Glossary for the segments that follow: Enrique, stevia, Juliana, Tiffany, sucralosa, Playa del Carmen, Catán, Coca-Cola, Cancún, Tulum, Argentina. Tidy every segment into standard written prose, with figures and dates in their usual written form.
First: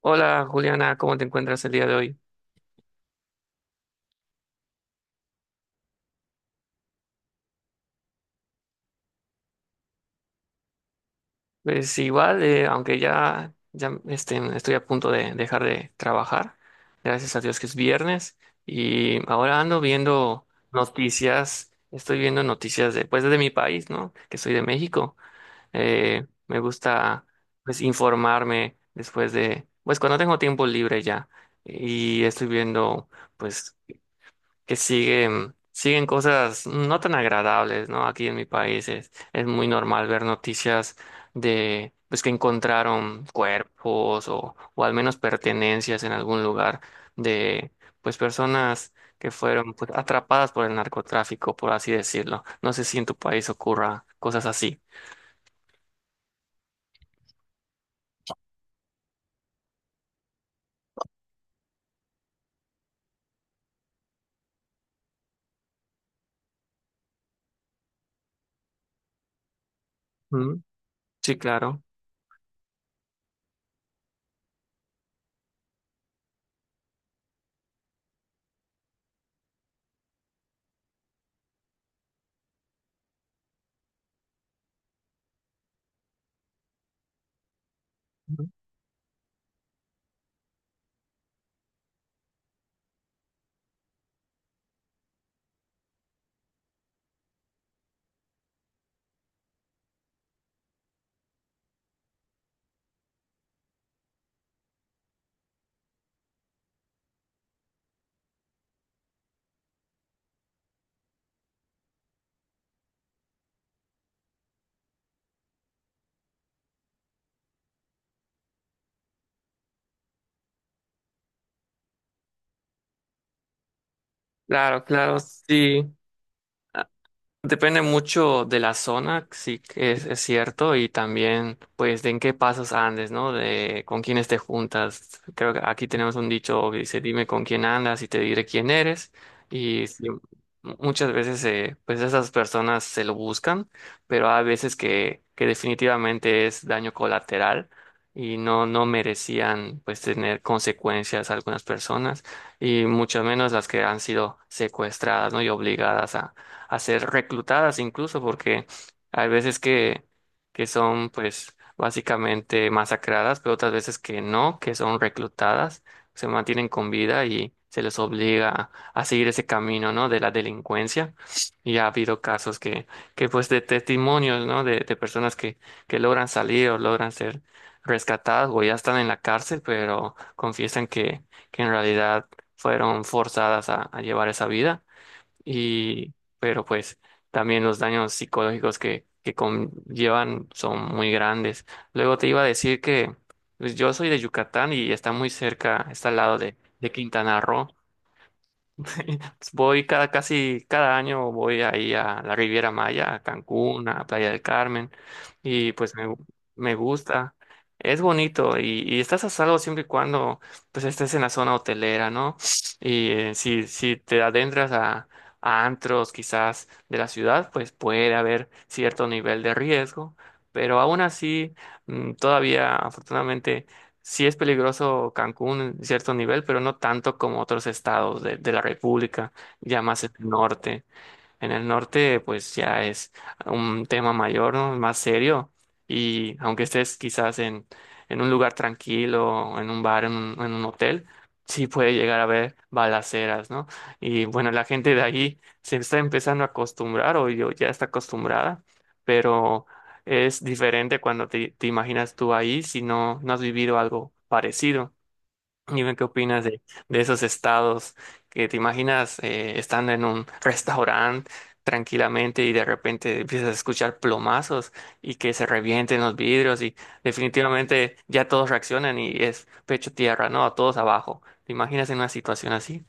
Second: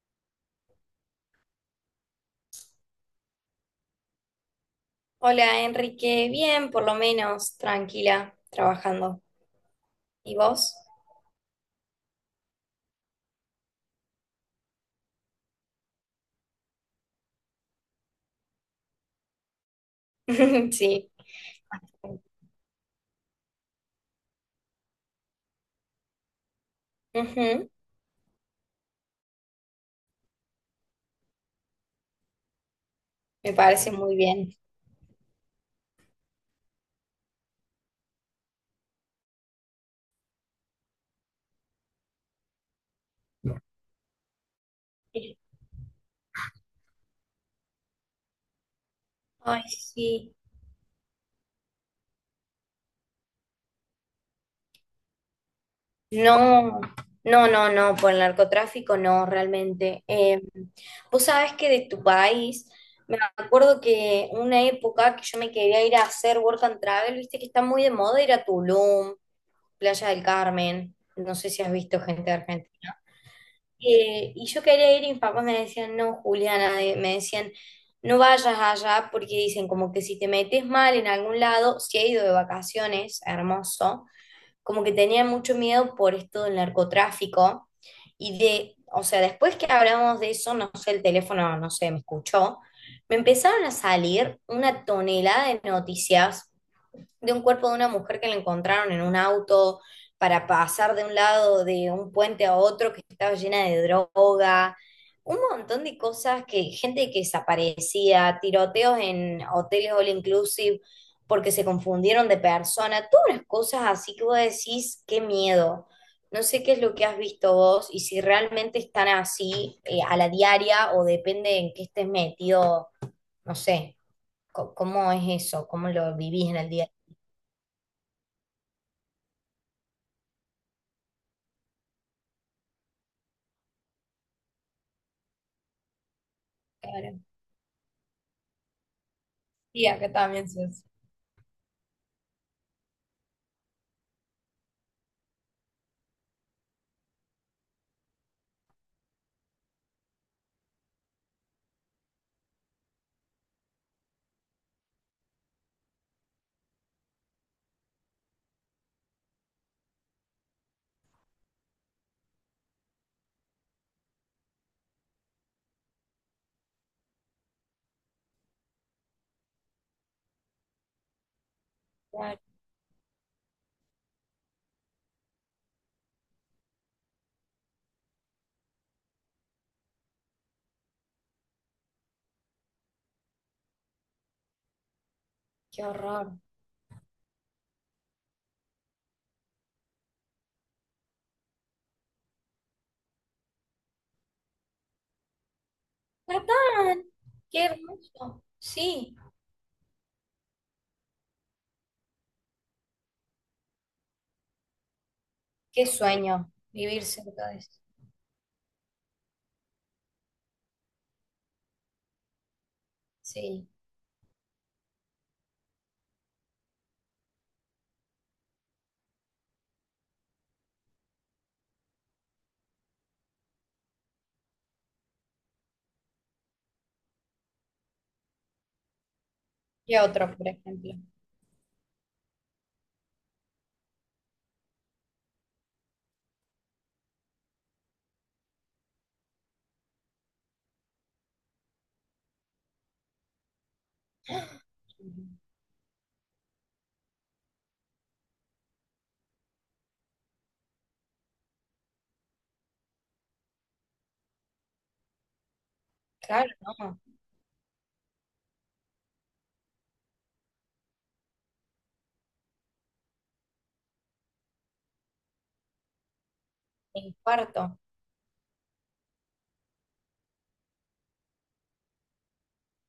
Hola Juliana, ¿cómo te encuentras el día de hoy? Hola Enrique, bien, por lo menos, tranquila, trabajando. ¿Y vos? Pues igual, aunque ya, estoy a punto de dejar de trabajar, gracias a Dios que es viernes, y ahora ando viendo Sí. noticias, estoy viendo noticias pues, de mi país, ¿no? Que soy de México. Me gusta Ujú. pues informarme pues cuando tengo tiempo libre ya, y estoy viendo Me pues parece muy bien. que siguen cosas no tan agradables, ¿no? Aquí en mi país es muy normal ver noticias pues que encontraron cuerpos o al menos pertenencias en algún lugar de, pues personas que Ay, fueron pues, sí. atrapadas por el narcotráfico, por así decirlo. No sé si en tu país ocurra cosas así. No, no, no, no, por el narcotráfico no, realmente. Vos sabés que de tu país, me acuerdo que una época que yo me quería ir a hacer work and travel, viste que está muy de moda ir a Tulum, Playa del Mm, Carmen. No sí, sé si has claro. visto gente de Argentina. Y yo quería ir y mis papás me decían, no, Juliana, me decían, no vayas allá porque dicen como que si te metes mal en algún lado, si he ido de vacaciones, hermoso, como que tenía mucho miedo por esto del narcotráfico y Ujú. de, o sea, después que hablamos de eso, no sé, el teléfono, no sé, me escuchó, me empezaron a salir una tonelada de noticias de un cuerpo de una mujer que le encontraron en un auto para pasar de un lado de un puente a otro que estaba llena de droga, un montón de cosas que gente que desaparecía, tiroteos en hoteles all inclusive porque se confundieron de persona, todas las cosas así que vos decís, qué miedo. No sé qué es lo que has visto vos y si realmente están así a la diaria o depende en qué estés metido, no sé, Claro, cómo claro, es eso, cómo sí. lo vivís en el día. Depende mucho de la zona, sí que es cierto, y también pues de en qué pasos andes, ¿no? De con quiénes te juntas. Creo que aquí tenemos un dicho que dice, Claro. dime con quién andas y te diré quién eres. Y Y sí, acá también se hace. muchas veces pues esas personas se lo buscan, pero hay veces que definitivamente es daño colateral y no merecían pues tener consecuencias algunas personas y mucho menos las que han sido secuestradas, ¿no? Y obligadas a ser reclutadas incluso, porque hay veces que son pues básicamente masacradas, pero otras veces que no, que son reclutadas, se mantienen con vida y se les obliga a seguir ese camino, ¿no? De la delincuencia. Y ha habido Claro, casos que pues de testimonios, ¿no? De personas que logran salir o logran ser rescatadas o ya están en la cárcel, pero confiesan que en realidad fueron forzadas a llevar esa vida qué y, horror. pero pues también los daños psicológicos que conllevan son muy grandes. Luego te iba a decir que pues, yo soy de Yucatán y está muy cerca, está al lado de Catán, Quintana qué Roo. hermoso. Sí, Voy cada, casi cada año, voy ahí a la Riviera Maya, a Cancún, a Playa del Carmen, y qué pues sueño me vivir gusta. cerca de eso. Es bonito y estás a salvo siempre y cuando pues estés en la zona hotelera, ¿no? Y Sí. si te adentras a antros quizás de la ciudad, pues puede haber cierto nivel de riesgo, pero aún así, todavía afortunadamente sí es peligroso Cancún en cierto nivel, pero no tanto como otros estados de la República, ya ¿Qué más en el otro, por norte. ejemplo? En el norte, pues ya es un tema mayor, ¿no? Más serio. Y aunque estés quizás en un lugar tranquilo, en un bar, en un hotel, sí puede llegar a haber balaceras, ¿no? Y bueno, la gente de ahí se está empezando a acostumbrar, o yo ya está acostumbrada, pero es diferente cuando te imaginas tú ahí si no, no has vivido algo parecido. Dime qué opinas Claro, no. de esos estados que te imaginas estando en un restaurante tranquilamente y de repente empiezas a escuchar plomazos y que se revienten los vidrios y Me infarto. definitivamente ya todos reaccionan y es pecho tierra, ¿no? Todos abajo. ¿Te imaginas en una situación así?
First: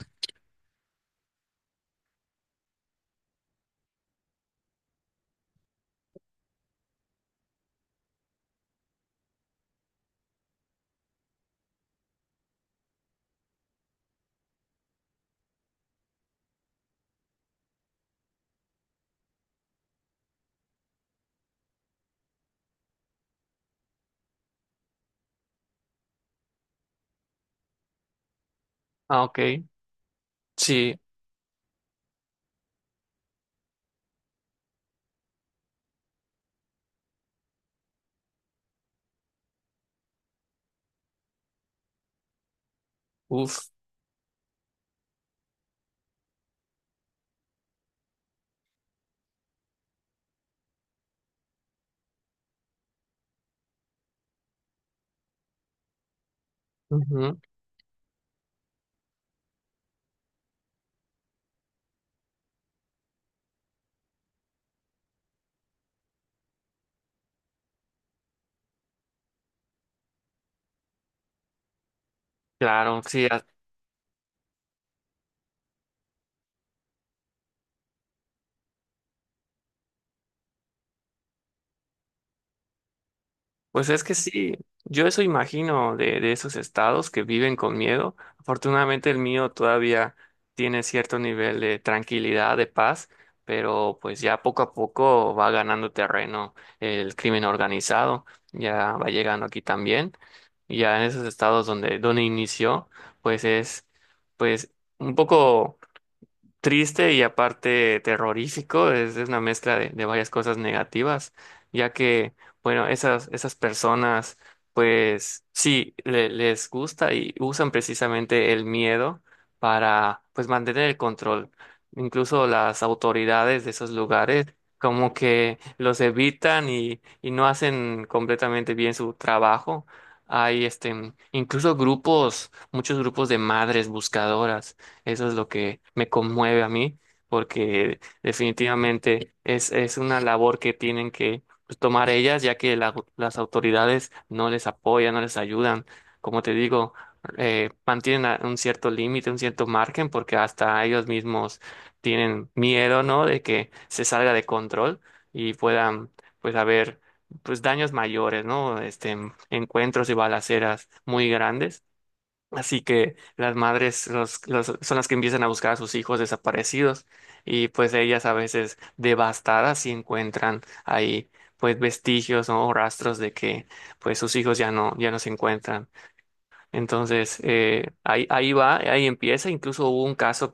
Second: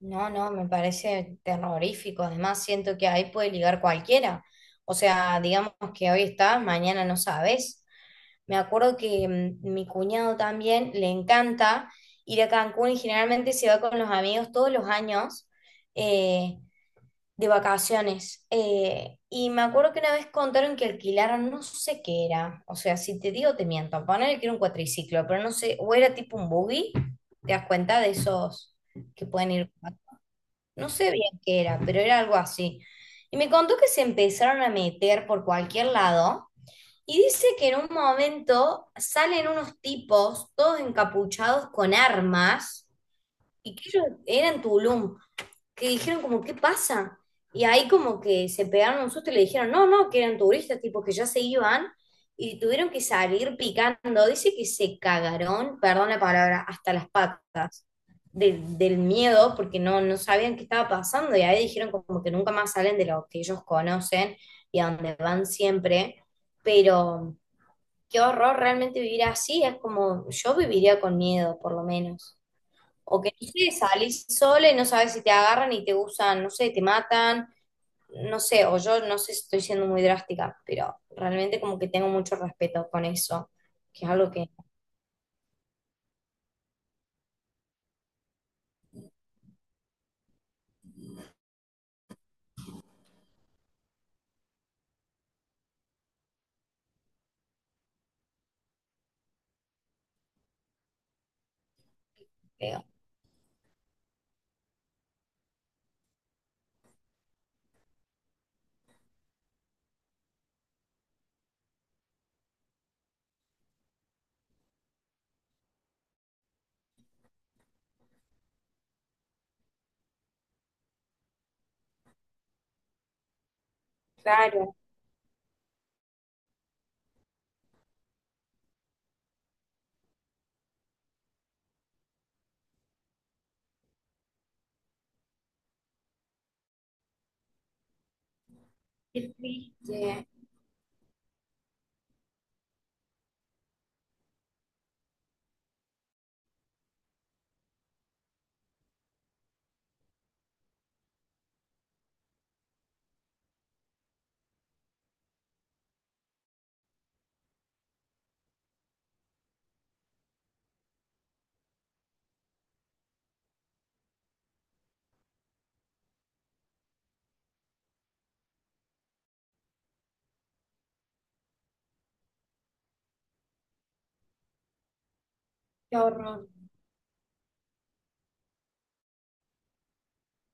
No, no, me parece terrorífico. Además, siento que ahí puede ligar cualquiera. O sea, digamos que hoy estás, mañana no sabes. Me acuerdo que mi cuñado también le encanta ir a Cancún y generalmente se va con los amigos todos los años, eh, de vacaciones. Y me acuerdo que una vez contaron que alquilaron, no sé qué era. O sea, si te digo, te miento. Poner que era un cuatriciclo, pero no sé, o era tipo un buggy. ¿Te das cuenta de esos Ah, que ok. pueden ir? No Sí. sé bien qué era, pero era algo así. Y me contó que se empezaron a meter por cualquier lado y dice que en un momento salen unos tipos, todos encapuchados con armas, Uff. y que ellos eran Tulum, que dijeron como, ¿qué pasa? Y ahí como que se pegaron un susto y le dijeron, no, no, que eran turistas, tipo que ya se iban y tuvieron que salir picando. Dice que se cagaron, perdón la palabra, hasta las patas del miedo porque no, no sabían qué estaba pasando y ahí dijeron como que nunca más salen de lo que ellos conocen y a donde van siempre. Pero qué horror realmente vivir así, es como yo viviría con miedo por lo menos. Claro, O sí, que no sé, salís sola y no sabes si te agarran y te usan, no sé, te matan, no sé, o yo no sé si estoy siendo muy drástica, pero realmente como que tengo mucho respeto con eso, pues es que es que algo que sí, yo eso imagino de esos estados que viven con miedo. Afortunadamente el mío todavía tiene cierto nivel de tranquilidad, de paz, pero pues ya poco a poco va ganando terreno el crimen organizado, ya va llegando aquí también, y ya en esos estados donde veo. inició, pues es pues un poco triste y aparte terrorífico, es una mezcla de varias cosas negativas, ya que, bueno, esas personas, pues sí, le- les gusta y usan precisamente el miedo para, pues, mantener el control. Incluso las autoridades de esos lugares Claro, como que los evitan y no hacen completamente bien su trabajo. Hay este, incluso grupos, muchos grupos de madres buscadoras, eso es lo que me conmueve a mí, porque qué definitivamente es una triste, labor que tienen que pues, tomar ellas, ya que la- las autoridades no les apoyan, no les ayudan. Como te digo, mantienen a- un cierto límite, un cierto margen, porque hasta ellos mismos tienen miedo, ¿no? De que se salga de control y puedan, pues, haber, pues, daños mayores, ¿no? Este, encuentros y balaceras muy grandes. Así que las madres los- son las que empiezan a buscar a sus hijos desaparecidos y pues ellas a veces devastadas si encuentran ahí pues vestigios, ¿no? O rastros de que pues sus hijos ya no, ya no se encuentran. qué horror. Entonces ahí va, ahí empieza. Incluso hubo un caso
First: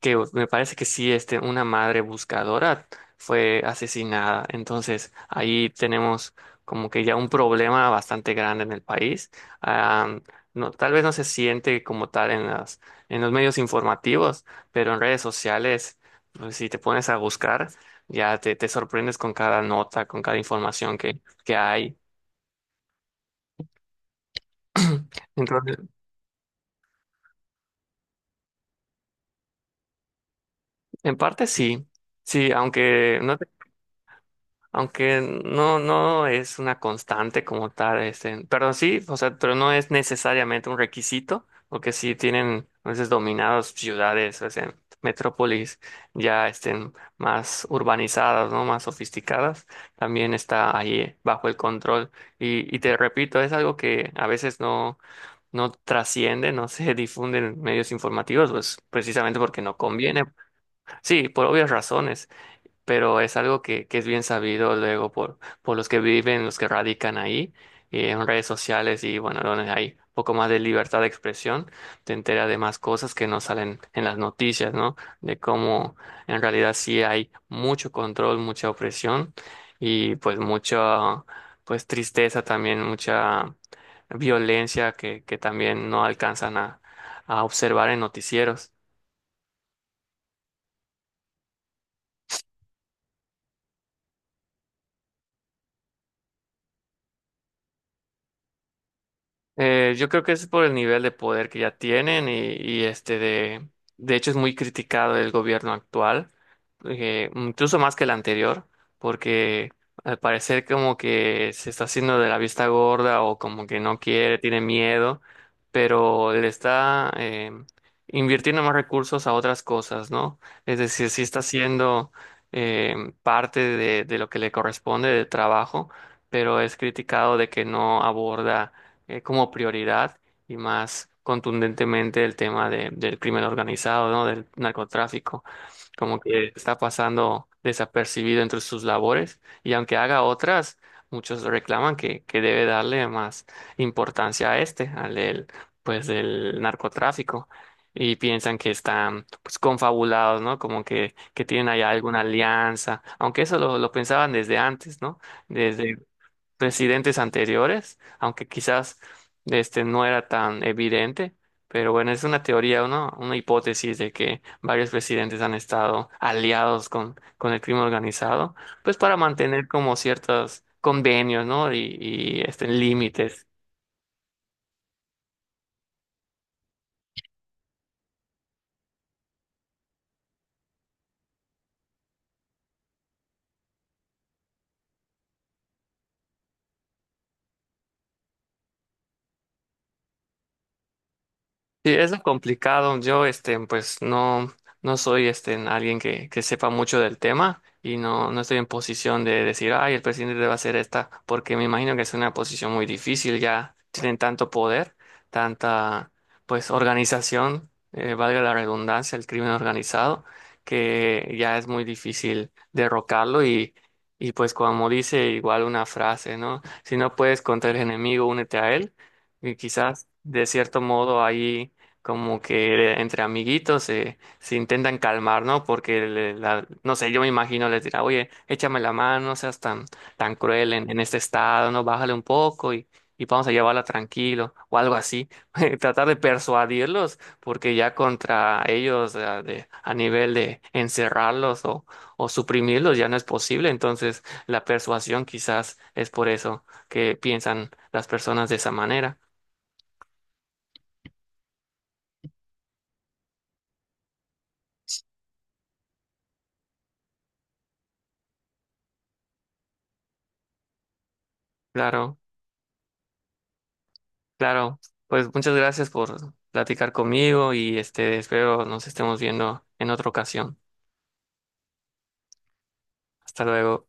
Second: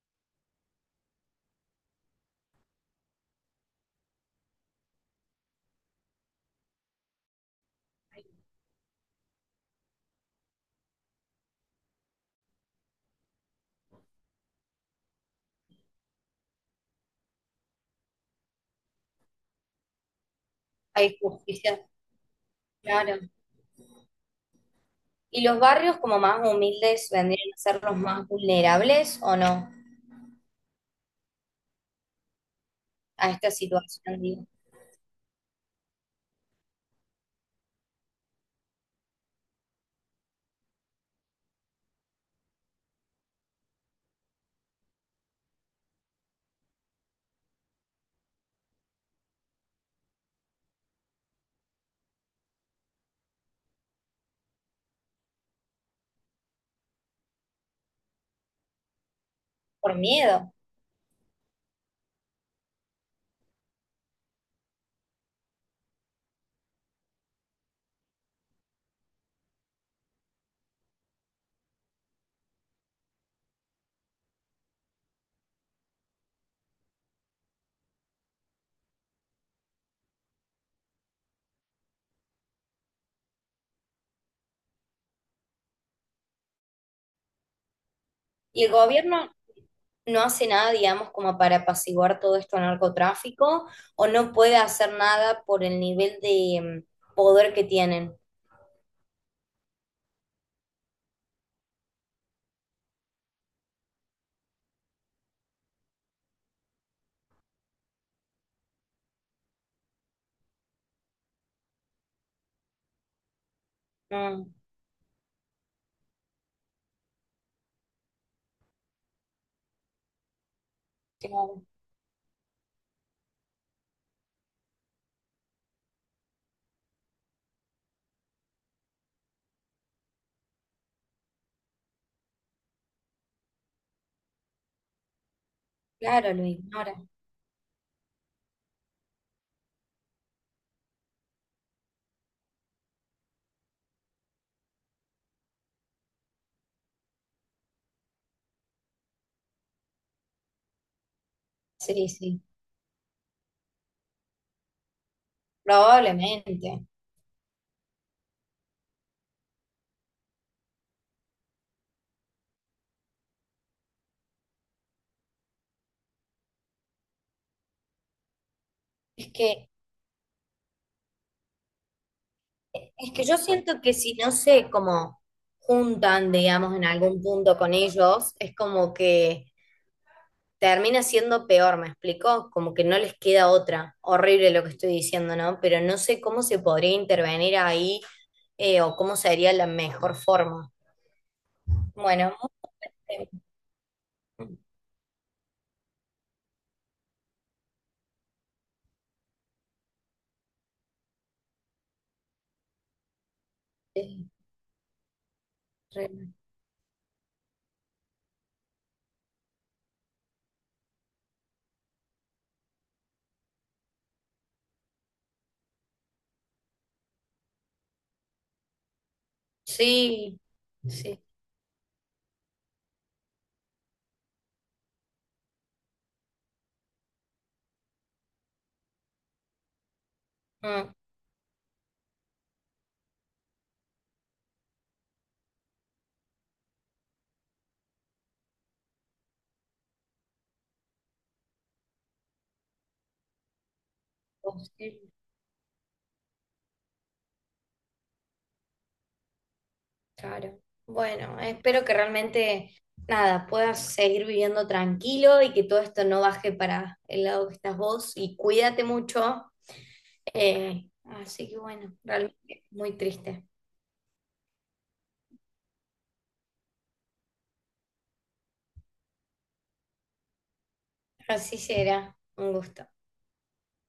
que me parece que sí, este, una madre buscadora fue asesinada. Entonces, ahí tenemos como que ya un problema bastante grande en el país. Am, no, tal vez no se siente como tal en en los medios informativos, pero en redes sociales, pues, si te pones a buscar, ya te sorprendes con cada nota, con cada información Hay que justicia, hay. claro. ¿Y los Entonces, barrios como más humildes vendrían a ser los más vulnerables o no en parte sí. Sí, aunque a no, esta situación, digo, aunque no, no es una constante como tal, este, pero sí, o sea, pero no es necesariamente un requisito, porque sí tienen a veces dominados ciudades, o sea, metrópolis ya estén más urbanizadas, ¿no? Más sofisticadas, también está ahí bajo el control. Y te repito, es algo que a veces no, no trasciende, no se difunde en medios informativos, pues precisamente porque no por conviene. miedo? Sí, por obvias razones, pero es algo que es bien sabido luego por los que viven, los que radican ahí, en redes sociales y bueno, donde hay un poco más de libertad de expresión, te entera de más cosas que no salen en las noticias, ¿no? De cómo en realidad sí hay mucho control, mucha opresión y pues mucha, pues tristeza también, mucha violencia que también no alcanzan a observar en ¿Y el noticieros. gobierno no hace nada, digamos, como para apaciguar todo esto al narcotráfico, o no puede hacer nada por el nivel de poder que tienen? Yo creo que es por el nivel de poder que ya tienen y, este de hecho es muy criticado el gobierno actual, incluso más que el anterior, porque al parecer como que se está haciendo de la vista gorda o como que no quiere, No, tiene miedo, pero le está invirtiendo más recursos a otras cosas, ¿no? Es decir, sí está claro, haciendo eh, parte de lo que le corresponde de trabajo, pero es criticado de que no aborda como prioridad y más contundentemente el tema de- del crimen organizado, ¿no? Del narcotráfico, como claro, lo que está ignora. pasando desapercibido entre sus labores y aunque haga otras, muchos reclaman que debe darle más importancia a este, al del, pues, del narcotráfico. Y piensan que están pues confabulados, ¿no? Como que tienen allá Sí, alguna sí, alianza, aunque eso lo pensaban desde antes, ¿no? Desde probablemente. presidentes anteriores, aunque quizás este no era tan evidente, pero bueno, es una teoría, una hipótesis de que varios presidentes han estado aliados con el crimen organizado, pues para Es mantener que, como ciertos convenios, ¿no? Y este, es que yo límites. siento que si no se como juntan, digamos, en algún punto con ellos, es como que termina siendo peor, ¿me explico? Como que no les queda otra. Horrible lo que estoy diciendo, ¿no? Pero no sé cómo se podría intervenir ahí, o cómo sería la mejor forma. Sí, es lo Bueno, complicado. Yo, eh, este, pues no, no soy, este, alguien que sepa mucho del tema y no, no estoy en posición de decir, ay, el presidente debe hacer esta, porque me imagino que es una posición muy difícil. Ya tienen eh, tanto poder, re- tanta, pues, organización, valga la redundancia, el crimen organizado, que ya es muy difícil derrocarlo y pues, como dice igual una frase, ¿no? Si no puedes contra el enemigo, únete a él. Y quizás sí, de cierto sí. modo ahí como que entre amiguitos se intentan calmar, ¿no? Porque, le- la, no sé, yo me imagino les dirá, oye, échame la mano, no seas tan, tan cruel Mm, en este estado, ¿no? Bájale un poco y vamos a llevarla tranquilo o algo así. Tratar de persuadirlos, porque ya contra ellos a, de- a nivel de encerrarlos o suprimirlos ya no es posible. Entonces, la posible, persuasión quizás es por eso que piensan las personas de esa manera. claro. Bueno, espero que realmente, nada, puedas seguir viviendo tranquilo y que todo esto no baje para el lado que estás vos y cuídate mucho. Así que bueno, Claro. realmente muy triste. Claro, pues muchas gracias por platicar conmigo y este espero nos estemos viendo en otra ocasión. Así será. Un gusto. Hasta luego.